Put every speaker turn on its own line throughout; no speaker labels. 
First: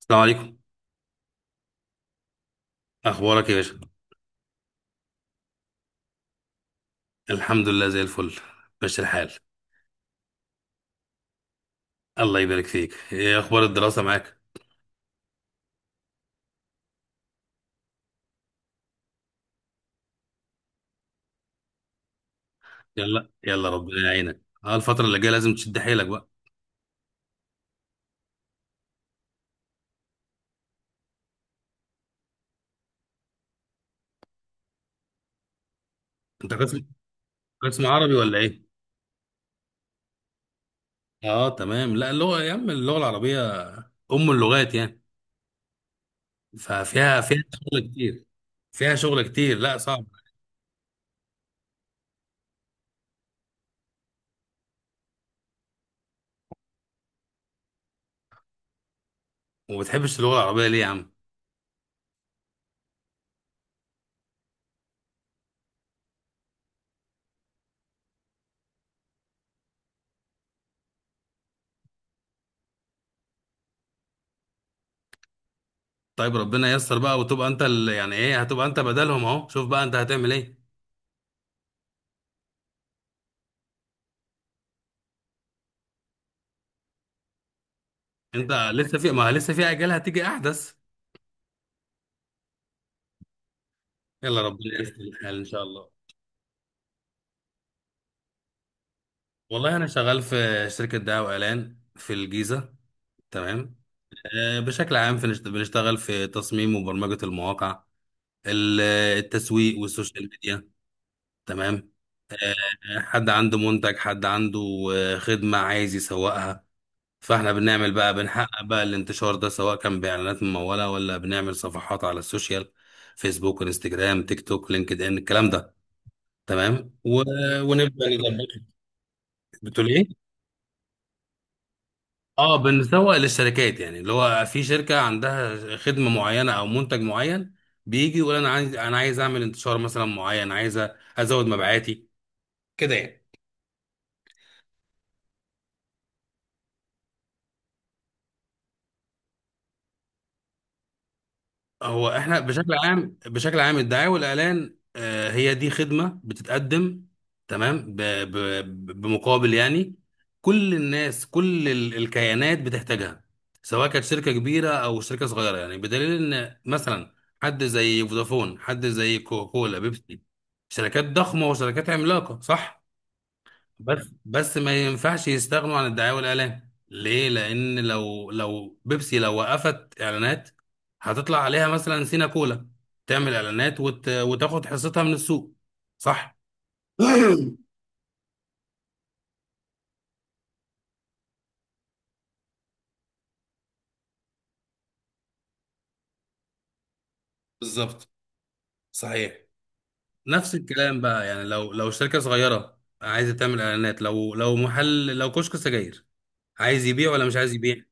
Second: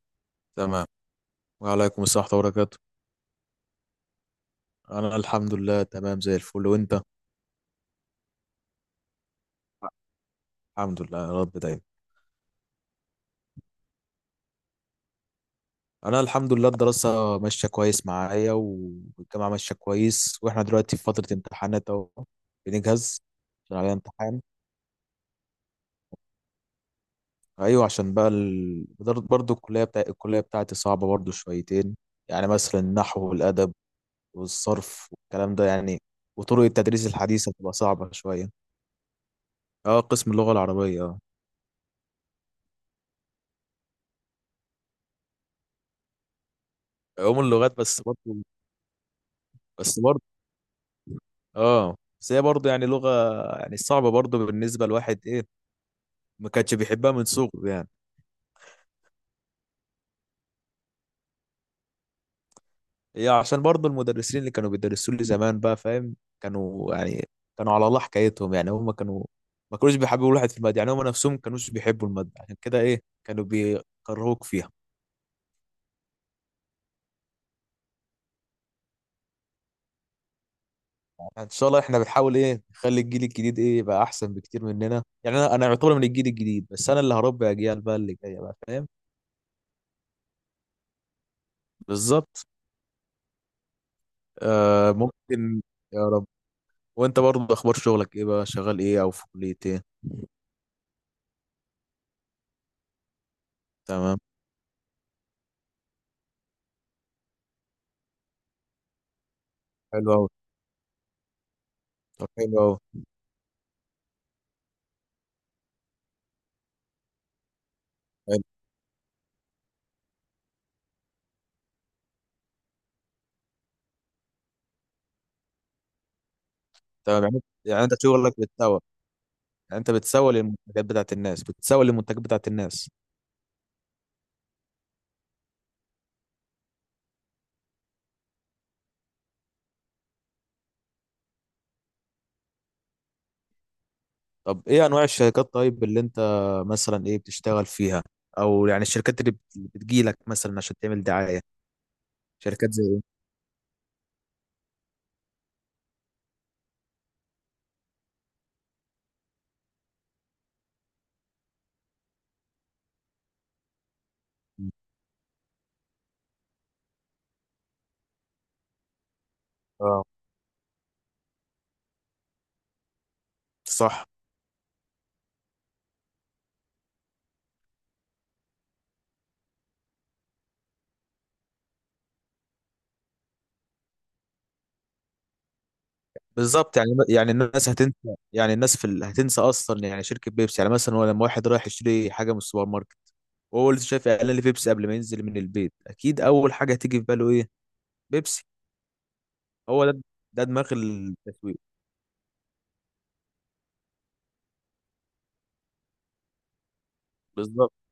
السلام عليكم.
تمام. وعليكم السلام ورحمة الله وبركاته.
اخبارك يا باشا؟
أنا الحمد لله، تمام زي الفل، وأنت؟
الحمد لله زي الفل، ماشي الحال.
الحمد لله يا رب دايما.
الله يبارك فيك، ايه اخبار الدراسه معاك؟
أنا الحمد لله الدراسة ماشية كويس معايا، والجامعة ماشية كويس، وإحنا دلوقتي في فترة امتحانات أهو، بنجهز.
يلا يلا
عشان علينا
ربنا يعينك،
امتحان.
الفتره اللي جايه لازم تشد حيلك بقى.
أيوة، عشان بقى برضه الكلية بتاعتي صعبة برضه شويتين، يعني مثلا النحو والأدب، والصرف والكلام ده يعني،
انت
وطرق
قسم
التدريس الحديثة بتبقى
قسم
صعبة
عربي ولا
شوية.
ايه؟
أه، قسم اللغة العربية، أه.
اه تمام، لا اللغه يا عم، اللغه العربيه، ام اللغات يعني، ففيها
علوم
فيها
اللغات
شغل
بس
كتير،
برضه
فيها شغل كتير، لا
بس
صعب.
برضه اه. بس هي برضه يعني لغة، يعني صعبة برضه بالنسبة لواحد، ايه، ما كانش بيحبها من صغره يعني.
وما بتحبش اللغه العربيه ليه يا عم؟
هي عشان برضه المدرسين اللي كانوا بيدرسوا لي زمان، بقى فاهم، كانوا على الله حكايتهم، يعني هم ما كانوش بيحبوا الواحد في المادة، يعني هم نفسهم ما كانوش بيحبوا المادة، عشان كده ايه كانوا بيكرهوك فيها.
طيب ربنا ييسر بقى، وتبقى انت يعني ايه، هتبقى انت بدلهم اهو، شوف بقى انت هتعمل ايه.
يعني ان شاء الله احنا بنحاول ايه نخلي الجيل الجديد ايه يبقى احسن بكتير مننا، يعني انا يعتبر من الجيل الجديد، بس انا اللي هربي اجيال بقى اللي جاية،
انت
بقى فاهم.
لسه في ما لسه في اجيال هتيجي احدث.
بالظبط.
يلا ربنا
آه،
ييسر الحال ان شاء
ممكن.
الله.
يا رب. وانت برضه، اخبار شغلك ايه بقى؟ شغال ايه او في كلية
والله
ايه؟
انا شغال في شركه دعايه واعلان في الجيزه. تمام.
تمام.
بشكل عام بنشتغل في تصميم وبرمجه المواقع، ال- التسويق
حلو قوي.
والسوشيال ميديا. تمام.
طب حلو قوي.
حد عنده منتج، حد عنده خدمه عايز يسوقها، فاحنا بنعمل بقى،
حلو.
بنحقق بقى الانتشار ده، سواء كان باعلانات مموله، ولا بنعمل صفحات على السوشيال، فيسبوك انستجرام تيك توك لينكد ان الكلام ده. تمام
تمام. يعني انت
ونبدا
شغلك
نظبط.
بتسوق؟ يعني
بتقول
انت
ايه؟
بتسوق للمنتجات بتاعت
اه
الناس.
بنسوق للشركات، يعني اللي هو في شركة عندها خدمة معينة او منتج معين، بيجي يقول انا عايز اعمل انتشار مثلا معين، عايز ازود مبيعاتي كده يعني.
طب ايه انواع الشركات طيب، اللي انت مثلا ايه بتشتغل فيها، او يعني الشركات اللي اللي بتجيلك مثلا عشان تعمل دعاية؟
هو احنا
شركات
بشكل
زي
عام بشكل عام الدعاية والإعلان هي دي خدمة بتتقدم. تمام بمقابل يعني. كل الناس، كل الكيانات بتحتاجها، سواء كانت شركة كبيرة
ايه؟
أو شركة صغيرة، يعني بدليل إن مثلا حد زي فودافون، حد زي كوكولا
اه.
بيبسي، شركات ضخمة وشركات عملاقة، صح؟ بس
صح.
بس ما ينفعش يستغنوا عن الدعاية والإعلان ليه؟ لأن لو بيبسي، لو وقفت إعلانات، هتطلع عليها مثلا سينا كولا، تعمل إعلانات وتاخد حصتها من السوق، صح؟
بالظبط، يعني الناس هتنسى، يعني الناس هتنسى اصلا، يعني شركة بيبسي، يعني مثلا هو لما واحد رايح يشتري حاجة من السوبر ماركت وهو لسه شايف اعلان لبيبسي قبل ما ينزل من البيت، اكيد اول حاجه هتيجي في باله ايه؟
بالظبط،
بيبسي.
صحيح.
هو ده. ده
نفس
دماغ
الكلام بقى، يعني
التسويق.
لو شركة صغيرة عايزة تعمل إعلانات، لو محل، لو كشك سجاير، عايز يبيع ولا مش عايز
بالظبط.
يبيع؟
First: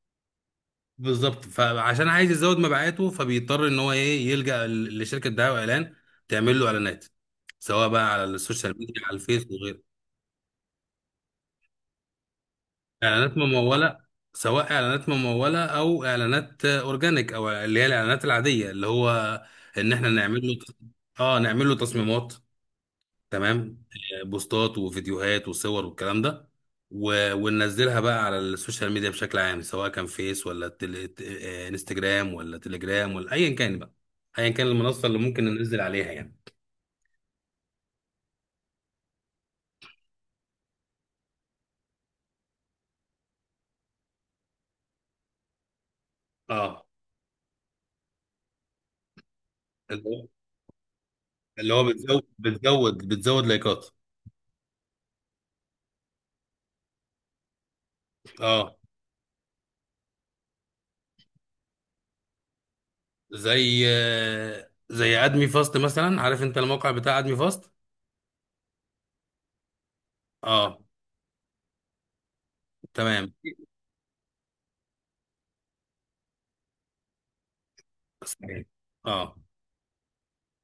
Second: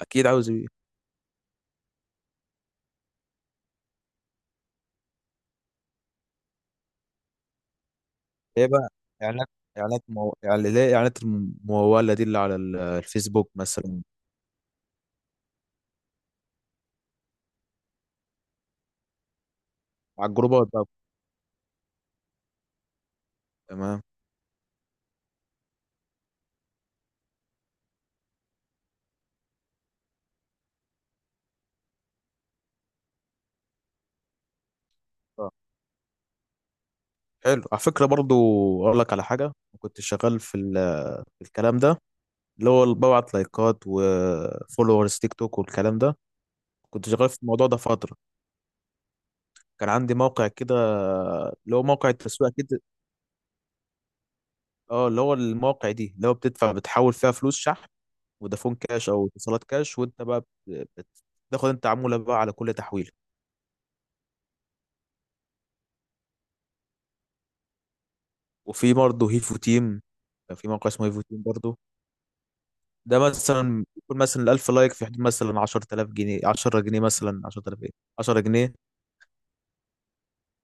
اكيد عاوز ايه.
بالظبط، فعشان عايز يزود مبيعاته، فبيضطر ان هو ايه، يلجأ لشركه دعايه واعلان تعمل له اعلانات، سواء بقى على
ايه
السوشيال
بقى؟
ميديا، على الفيس
اعلانات.
وغيره.
يعني ليه اعلانات المموله دي اللي على
اعلانات
الفيسبوك
مموله،
مثلا؟
سواء اعلانات مموله او اعلانات اورجانيك، او اللي هي الاعلانات العاديه، اللي هو ان احنا
على
نعمل له
الجروبات بقى.
نعمل له تصميمات. تمام
تمام.
بوستات وفيديوهات وصور والكلام ده، وننزلها بقى على السوشيال ميديا بشكل عام، سواء كان فيس ولا تل... ت- آه، انستجرام ولا تليجرام ولا ايا كان بقى، ايا كان المنصه اللي ممكن
آه،
ننزل عليها يعني.
حلو على فكره برضو، اقول لك على حاجه. كنت شغال في الكلام ده، اللي ببعت لايكات وفولورز تيك توك والكلام ده.
اه
كنت شغال في الموضوع ده فتره، كان
اللي
عندي
هو
موقع كده،
اللي
اللي هو
هو
موقع
بتزود
التسويق كده.
بتزود بتزود لايكات.
اه، اللي هو المواقع دي اللي هو بتحول فيها فلوس شحن، فودافون
اه
كاش او اتصالات كاش، وانت بقى بتاخد انت عمولة بقى على كل تحويلة.
زي زي ادمي فاست مثلا، عارف انت الموقع بتاع ادمي فاست.
وفي برضه هيفو تيم، كان في
اه
موقع اسمه هيفو تيم برضه. ده
تمام،
مثلا يكون مثلا الألف لايك في حدود مثلا 10000 جنيه، 10 جنيه مثلا، 10000 ايه، 10
صحيح.
جنيه
اه،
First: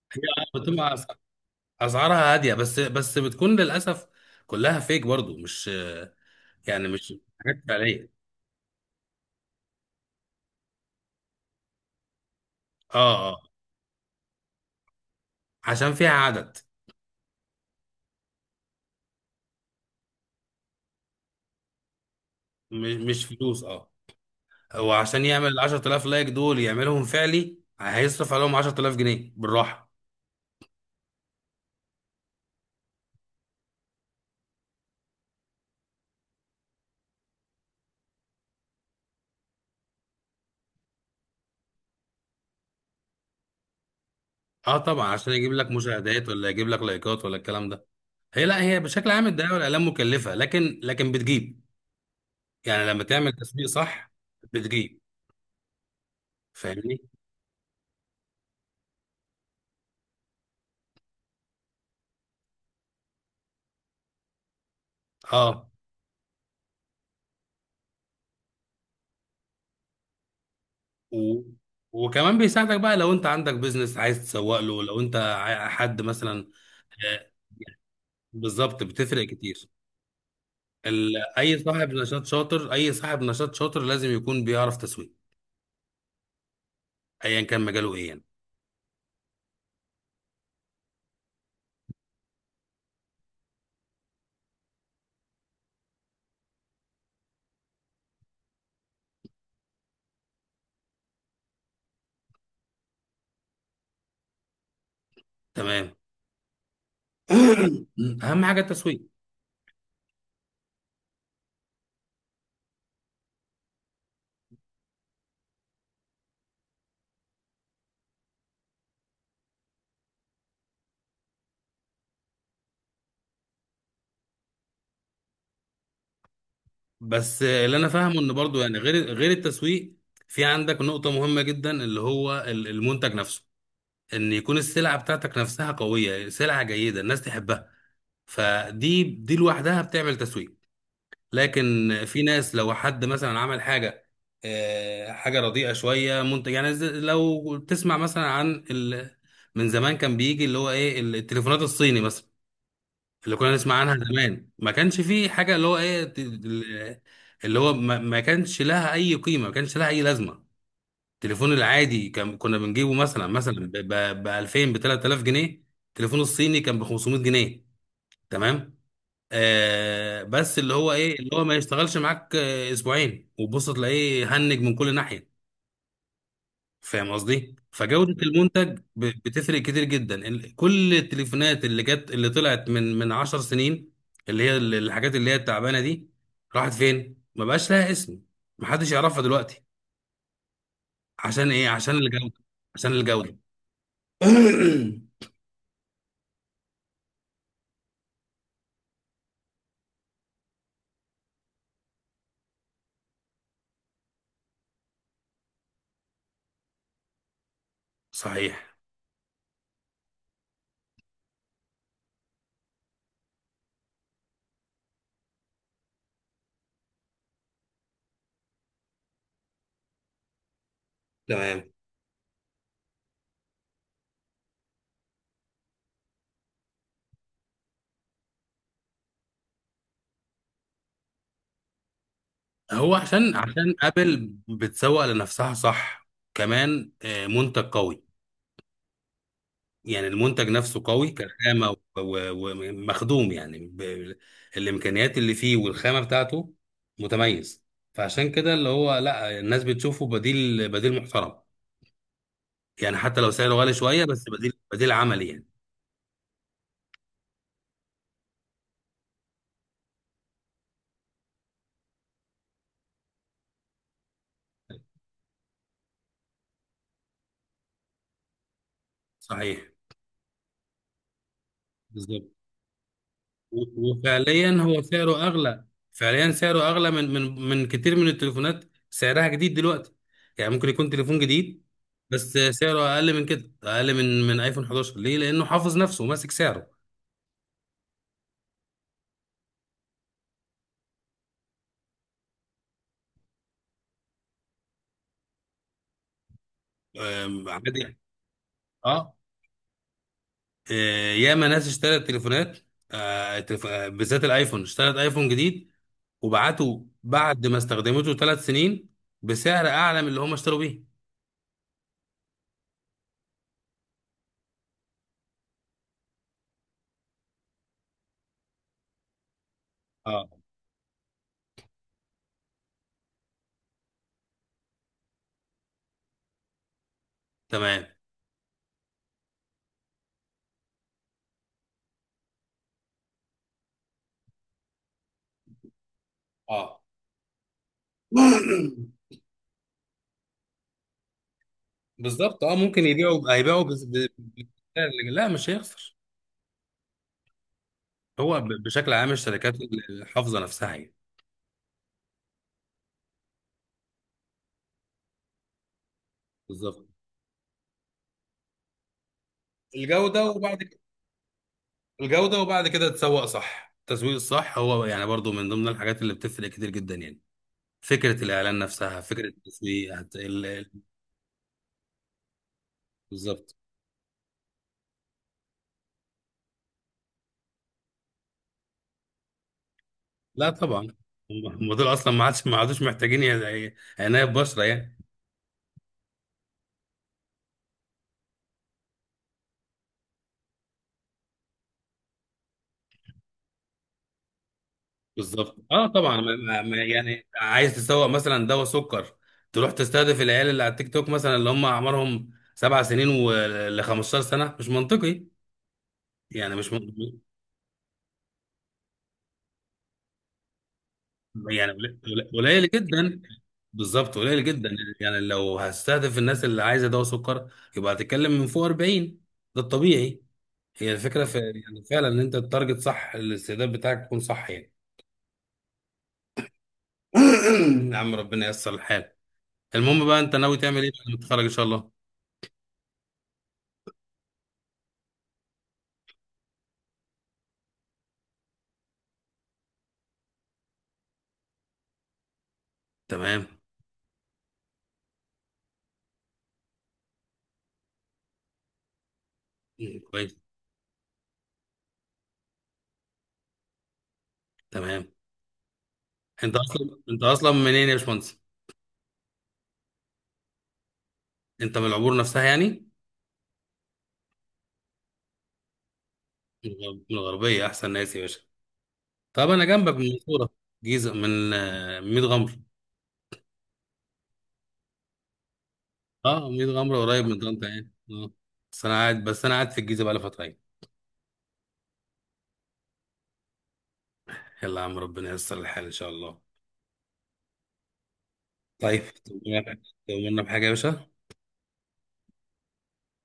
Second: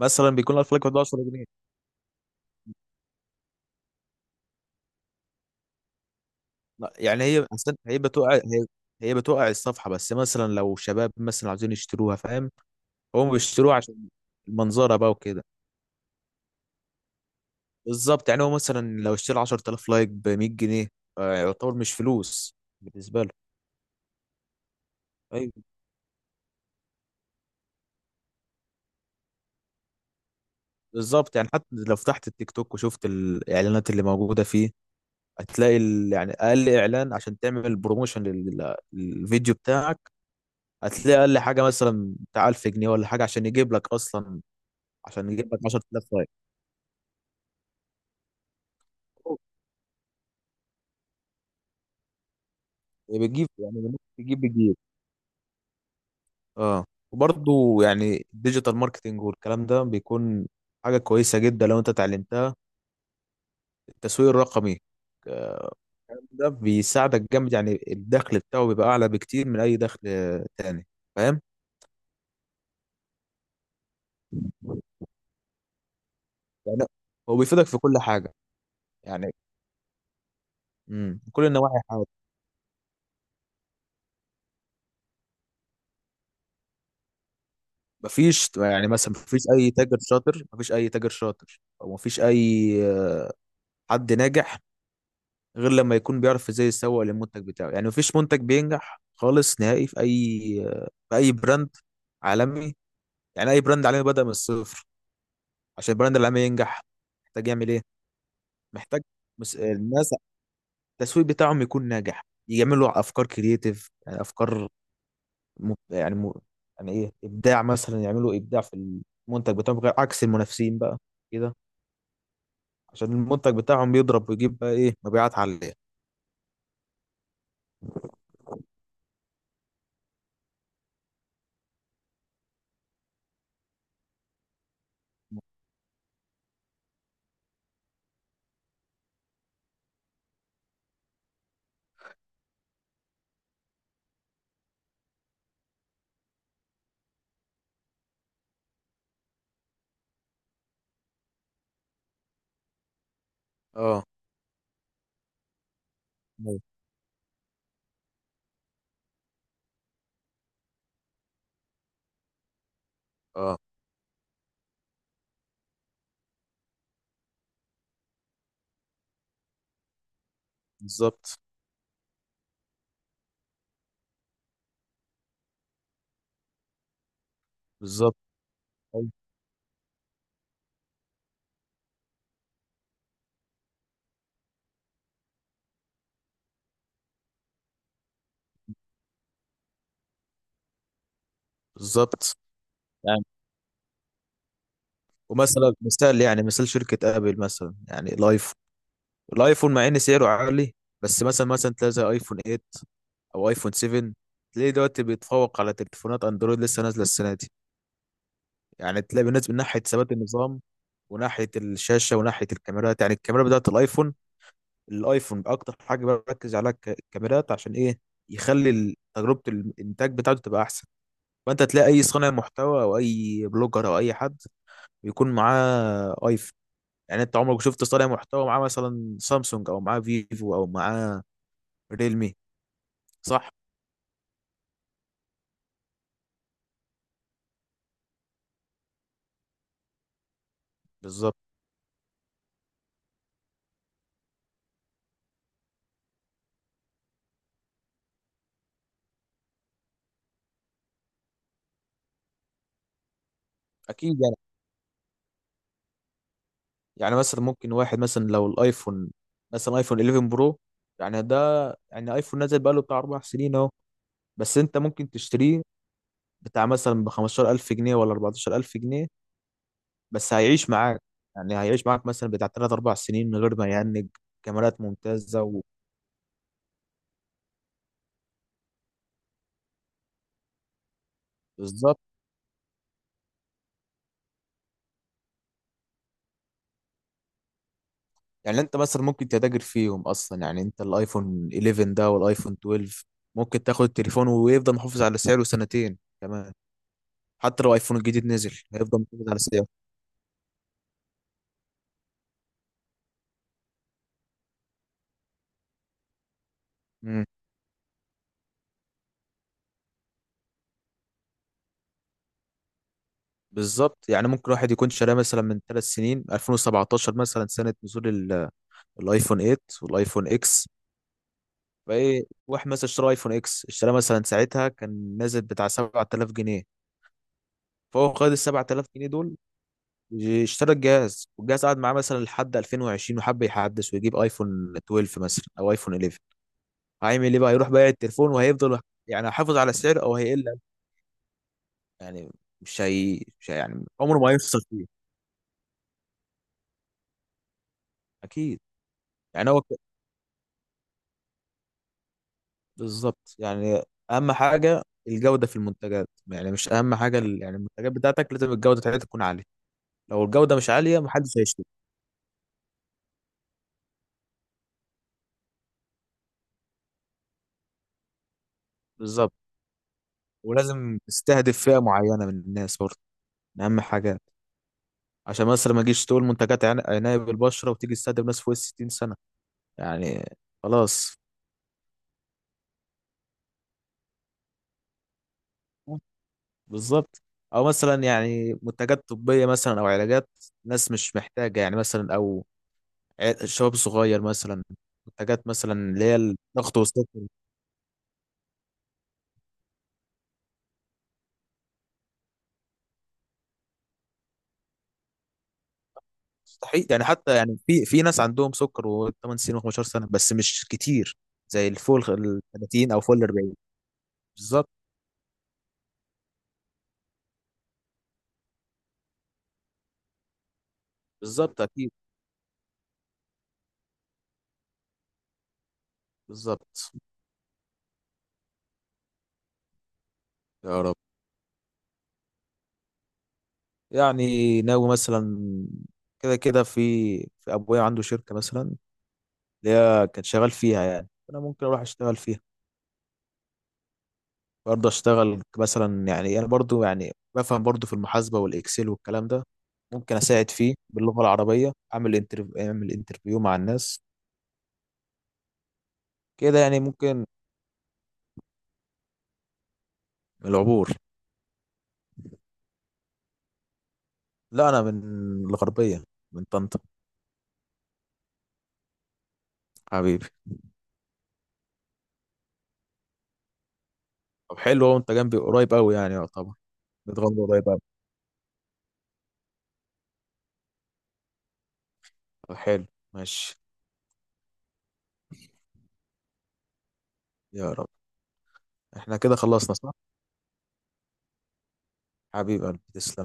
مثلا بيكون 1000 لايك في
بتبقى
حدود 10 جنيه.
اسعارها هاديه، بس بتكون للاسف كلها فيك برضو، مش يعني،
لا،
مش
يعني هي
حاجات
أصلاً هي
فعليه.
بتوقع هي هي بتوقع الصفحة، بس مثلا لو شباب مثلا عايزين يشتروها، فاهم،
اه
هم
اه
بيشتروها عشان المنظرة بقى وكده.
عشان فيها عدد،
بالظبط، يعني هو مثلا لو اشترى 10000 لايك ب 100 جنيه، آه، يعتبر مش فلوس بالنسبه
مش
له.
فلوس اه. وعشان يعمل
ايوه.
ال 10,000 لايك دول يعملهم فعلي هيصرف عليهم 10,000 جنيه بالراحه.
بالظبط، يعني حتى لو فتحت التيك توك وشفت الاعلانات اللي موجوده فيه، هتلاقي يعني اقل اعلان عشان تعمل بروموشن للفيديو بتاعك، هتلاقي اقل حاجه مثلا بتاع 1000 جنيه ولا حاجه عشان يجيب لك اصلا،
اه طبعا،
عشان
عشان يجيب
يجيب لك
لك
10000
مشاهدات،
لايك.
ولا يجيب لك لايكات، ولا الكلام ده. هي لا، هي بشكل عام الدعايه والاعلام مكلفه، لكن بتجيب. يعني لما تعمل
بتجيب،
تسويق
يعني ممكن
صح
تجيب، بتجيب.
بتجيب،
اه.
فاهمني؟
وبرضه يعني الديجيتال ماركتنج والكلام ده بيكون حاجه كويسه جدا لو انت اتعلمتها، التسويق الرقمي. آه،
اه
ده بيساعدك جامد، يعني الدخل بتاعه بيبقى اعلى بكتير من اي دخل آه تاني، فاهم.
و... وكمان بيساعدك بقى لو انت عندك بيزنس عايز تسوق له، لو انت حد مثلا،
يعني
آه،
هو بيفيدك في كل حاجه،
بالظبط، بتفرق
يعني
كتير ال...
كل
اي
النواحي
صاحب
حاجه.
نشاط شاطر اي صاحب نشاط شاطر لازم يكون بيعرف تسويق، ايا كان مجاله ايه يعني.
مفيش يعني مثلا مفيش اي تاجر شاطر، مفيش اي تاجر شاطر او مفيش اي آه، حد ناجح غير لما يكون بيعرف ازاي يسوق للمنتج بتاعه، يعني مفيش منتج بينجح خالص نهائي في اي براند عالمي، يعني اي براند عالمي بدأ من الصفر.
تمام.
عشان البراند العالمي ينجح، محتاج يعمل ايه؟
اهم حاجه التسويق.
محتاج الناس التسويق بتاعهم يكون ناجح، يعملوا افكار كرييتيف، يعني افكار م... يعني م... يعني ايه، ابداع، مثلا يعملوا ابداع في المنتج بتاعهم غير عكس المنافسين بقى كده، عشان المنتج بتاعهم بيضرب ويجيب بقى ايه مبيعات عاليه.
بس اللي انا فاهمه ان برضو يعني، غير التسويق، في عندك نقطه مهمه جدا اللي هو المنتج نفسه، ان يكون السلعه بتاعتك نفسها قويه، سلعه جيده الناس تحبها، فدي لوحدها بتعمل تسويق. لكن في ناس لو حد مثلا عمل حاجه، حاجه رديئه شويه، منتج يعني لو تسمع مثلا عن من زمان كان بيجي اللي هو ايه التليفونات الصيني مثلا، اللي كنا نسمع عنها
اه.
زمان، ما كانش فيه حاجه اللي هو ايه
أيوة.
اللي هو ما كانش لها اي قيمه، ما كانش لها اي لازمه. التليفون العادي كان كنا بنجيبه مثلا
اه.
مثلا ب 2000، ب 3000 جنيه. التليفون الصيني كان ب 500 جنيه. تمام. آه، بس اللي هو ايه، اللي
بالظبط.
هو ما يشتغلش معاك اسبوعين وبص تلاقيه هنج من كل ناحيه. فاهم قصدي، فجوده
بالظبط.
المنتج
أيوة.
بتفرق كتير جدا. كل التليفونات اللي جت، اللي طلعت من 10 سنين، اللي هي الحاجات اللي هي التعبانه دي، راحت فين؟ ما بقاش لها اسم، محدش يعرفها دلوقتي. عشان ايه؟ عشان الجوده،
بالظبط
عشان
يعني.
الجوده.
ومثلا مثال يعني مثال شركه ابل، مثلا يعني الايفون، الايفون مع ان سعره عالي، بس مثلا تلاقي زي ايفون 8 او ايفون 7، تلاقيه دلوقتي بيتفوق على تليفونات اندرويد لسه نازله السنه دي.
صحيح.
يعني تلاقي بالنسبه من ناحيه ثبات النظام، وناحيه الشاشه وناحيه الكاميرات، يعني الكاميرا بتاعت الايفون، الايفون اكتر حاجه بركز عليها الكاميرات، عشان ايه؟ يخلي تجربه الانتاج بتاعته تبقى احسن.
تمام.
فانت تلاقي اي صانع محتوى او اي بلوجر او اي حد بيكون معاه ايفون، يعني انت عمرك شفت صانع محتوى معاه مثلا سامسونج او معاه فيفو او معاه ريلمي؟
هو عشان
صح.
عشان ابل بتسوق لنفسها صح، كمان منتج قوي، يعني المنتج نفسه قوي
بالظبط
كخامة ومخدوم يعني الإمكانيات اللي فيه والخامة بتاعته متميز. فعشان كده، اللي هو لا، الناس بتشوفه بديل محترم، يعني حتى لو سعره غالي شوية
اكيد
بس
يعني،
بديل عملي يعني.
يعني مثلا ممكن واحد مثلا لو الايفون، مثلا ايفون 11 برو، يعني ده، يعني ايفون نزل بقاله بتاع 4 سنين اهو، بس انت ممكن تشتريه بتاع مثلا ب 15000 جنيه ولا 14000 جنيه،
صحيح.
بس هيعيش معاك، يعني هيعيش معاك مثلا
بالظبط.
بتاع 3 4 سنين من غير ما يهنج.
وفعليا
كاميرات
هو سعره
ممتازة و...
أغلى. فعليا سعره أغلى من كتير من التليفونات سعرها جديد دلوقتي، يعني ممكن يكون تليفون جديد
بالظبط،
بس سعره أقل من كده، أقل من آيفون 11، ليه؟ لأنه حافظ نفسه وماسك سعره.
يعني انت مثلا ممكن تتاجر فيهم اصلا، يعني انت الايفون 11 ده والايفون 12 ممكن تاخد التليفون ويفضل محافظ على سعره سنتين كمان. حتى لو
عادي
ايفون الجديد نزل هيفضل
اه.
محافظ على سعره.
آه، ياما ناس اشترت تليفونات، بالذات الايفون، اشترت ايفون جديد وبعته
امم.
بعد ما استخدمته 3 سنين، بسعر اعلى من اللي هم اشتروا بيه.
بالظبط، يعني ممكن واحد يكون شاريه مثلا من 3 سنين 2017 مثلا سنه نزول الايفون 8
اه
والايفون اكس. فايه واحد مثلا اشترى ايفون اكس اشتراه مثلا ساعتها كان نازل بتاع 7000 جنيه،
تمام
فهو خد ال 7000 جنيه دول، اشترى الجهاز والجهاز قعد معاه مثلا لحد 2020، وحب يحدث ويجيب ايفون 12 مثلا او ايفون 11.
اه.
هيعمل ايه بقى؟ يروح بايع التليفون وهيفضل، يعني هيحافظ على السعر او هيقل، يعني
بالظبط. اه
مش
ممكن
هي
يبيعوا،
مش هي
هيبيعوا
يعني عمره ما هيخسر.
بسعر لا مش هيخسر. هو
اكيد
بشكل عام
يعني،
الشركات
هو
الحافظه نفسها يعني.
بالظبط، يعني اهم حاجه الجوده في المنتجات، يعني مش
بالظبط.
اهم حاجه يعني المنتجات بتاعتك لازم الجوده بتاعتها تكون عاليه، لو
الجوده
الجوده
وبعد
مش
كده،
عاليه محدش هيشتري.
الجوده وبعد كده تسوق صح. التسويق الصح هو يعني برضو من ضمن الحاجات اللي بتفرق كتير جدا، يعني فكرة الإعلان نفسها، فكرة
بالظبط.
التسويق
ولازم تستهدف فئه معينه من الناس برضه،
بالظبط.
من اهم حاجات، عشان مثلا ما تجيش تقول منتجات عنايه بالبشره وتيجي تستهدف ناس فوق ال 60 سنه يعني.
لا طبعا.
خلاص.
هم هم دول أصلا ما عادش، ما عادوش محتاجين عناية بشرة يعني.
بالظبط. او مثلا يعني منتجات طبيه مثلا او علاجات، ناس مش محتاجه يعني، مثلا، او الشباب الصغير مثلا، حاجات
بالظبط
مثلا
اه
اللي هي
طبعا،
الضغط والسكر.
يعني عايز تسوق مثلا دواء سكر، تروح تستهدف العيال اللي على التيك توك مثلا اللي هم أعمارهم 7 سنين ول 15 سنة، مش منطقي يعني، مش من...
مستحيل، يعني حتى يعني في ناس عندهم سكر و8 سنين و15 سنه بس مش كتير، زي
يعني
الفوق ال
قليل
30 او فوق
جدا.
ال 40.
بالظبط قليل
بالظبط.
جدا. يعني لو هستهدف الناس اللي عايزة دواء سكر، يبقى هتتكلم من فوق 40، ده الطبيعي. هي الفكرة في
بالظبط.
يعني
اكيد.
فعلا، ان انت التارجت صح، الاستعداد بتاعك يكون صح يعني.
بالظبط.
يا عم ربنا ييسر الحال. المهم بقى انت ناوي تعمل
يا
ايه
رب.
بعد ما تتخرج ان شاء الله؟
يعني ناوي مثلا، كده كده في، في ابويا عنده شركه مثلا اللي هي كان شغال فيها، يعني انا ممكن اروح اشتغل فيها.
تمام.
برضه اشتغل مثلا، يعني انا برضه يعني بفهم برضه في المحاسبه والاكسل والكلام ده،
مم،
ممكن
كويس.
اساعد فيه باللغه العربيه، اعمل انترفيو مع الناس،
تمام. انت
كده يعني
اصلا انت
ممكن.
اصلا منين يا باشمهندس؟
العبور.
انت من العبور نفسها يعني؟
لا انا من الغربيه، من طنطا.
من الغربية، احسن ناس يا باشا. طب انا جنبك، من
حبيبي.
المنصورة. جيزة، من ميت غمر.
طب حلو، هو انت جنبي قريب قوي يعني
اه
يعتبر،
ميت غمر قريب من
بتغني قريب
طنطا
قوي.
يعني اه. بس انا قاعد في الجيزة بقى لي فترة يعني.
طب حلو. ماشي.
يلا يا عم ربنا ييسر الحال ان شاء الله.
يا رب.
طيب.
احنا كده خلصنا صح؟
تؤمرنا بحاجة يا باشا؟
حبيبي قلبي تسلم.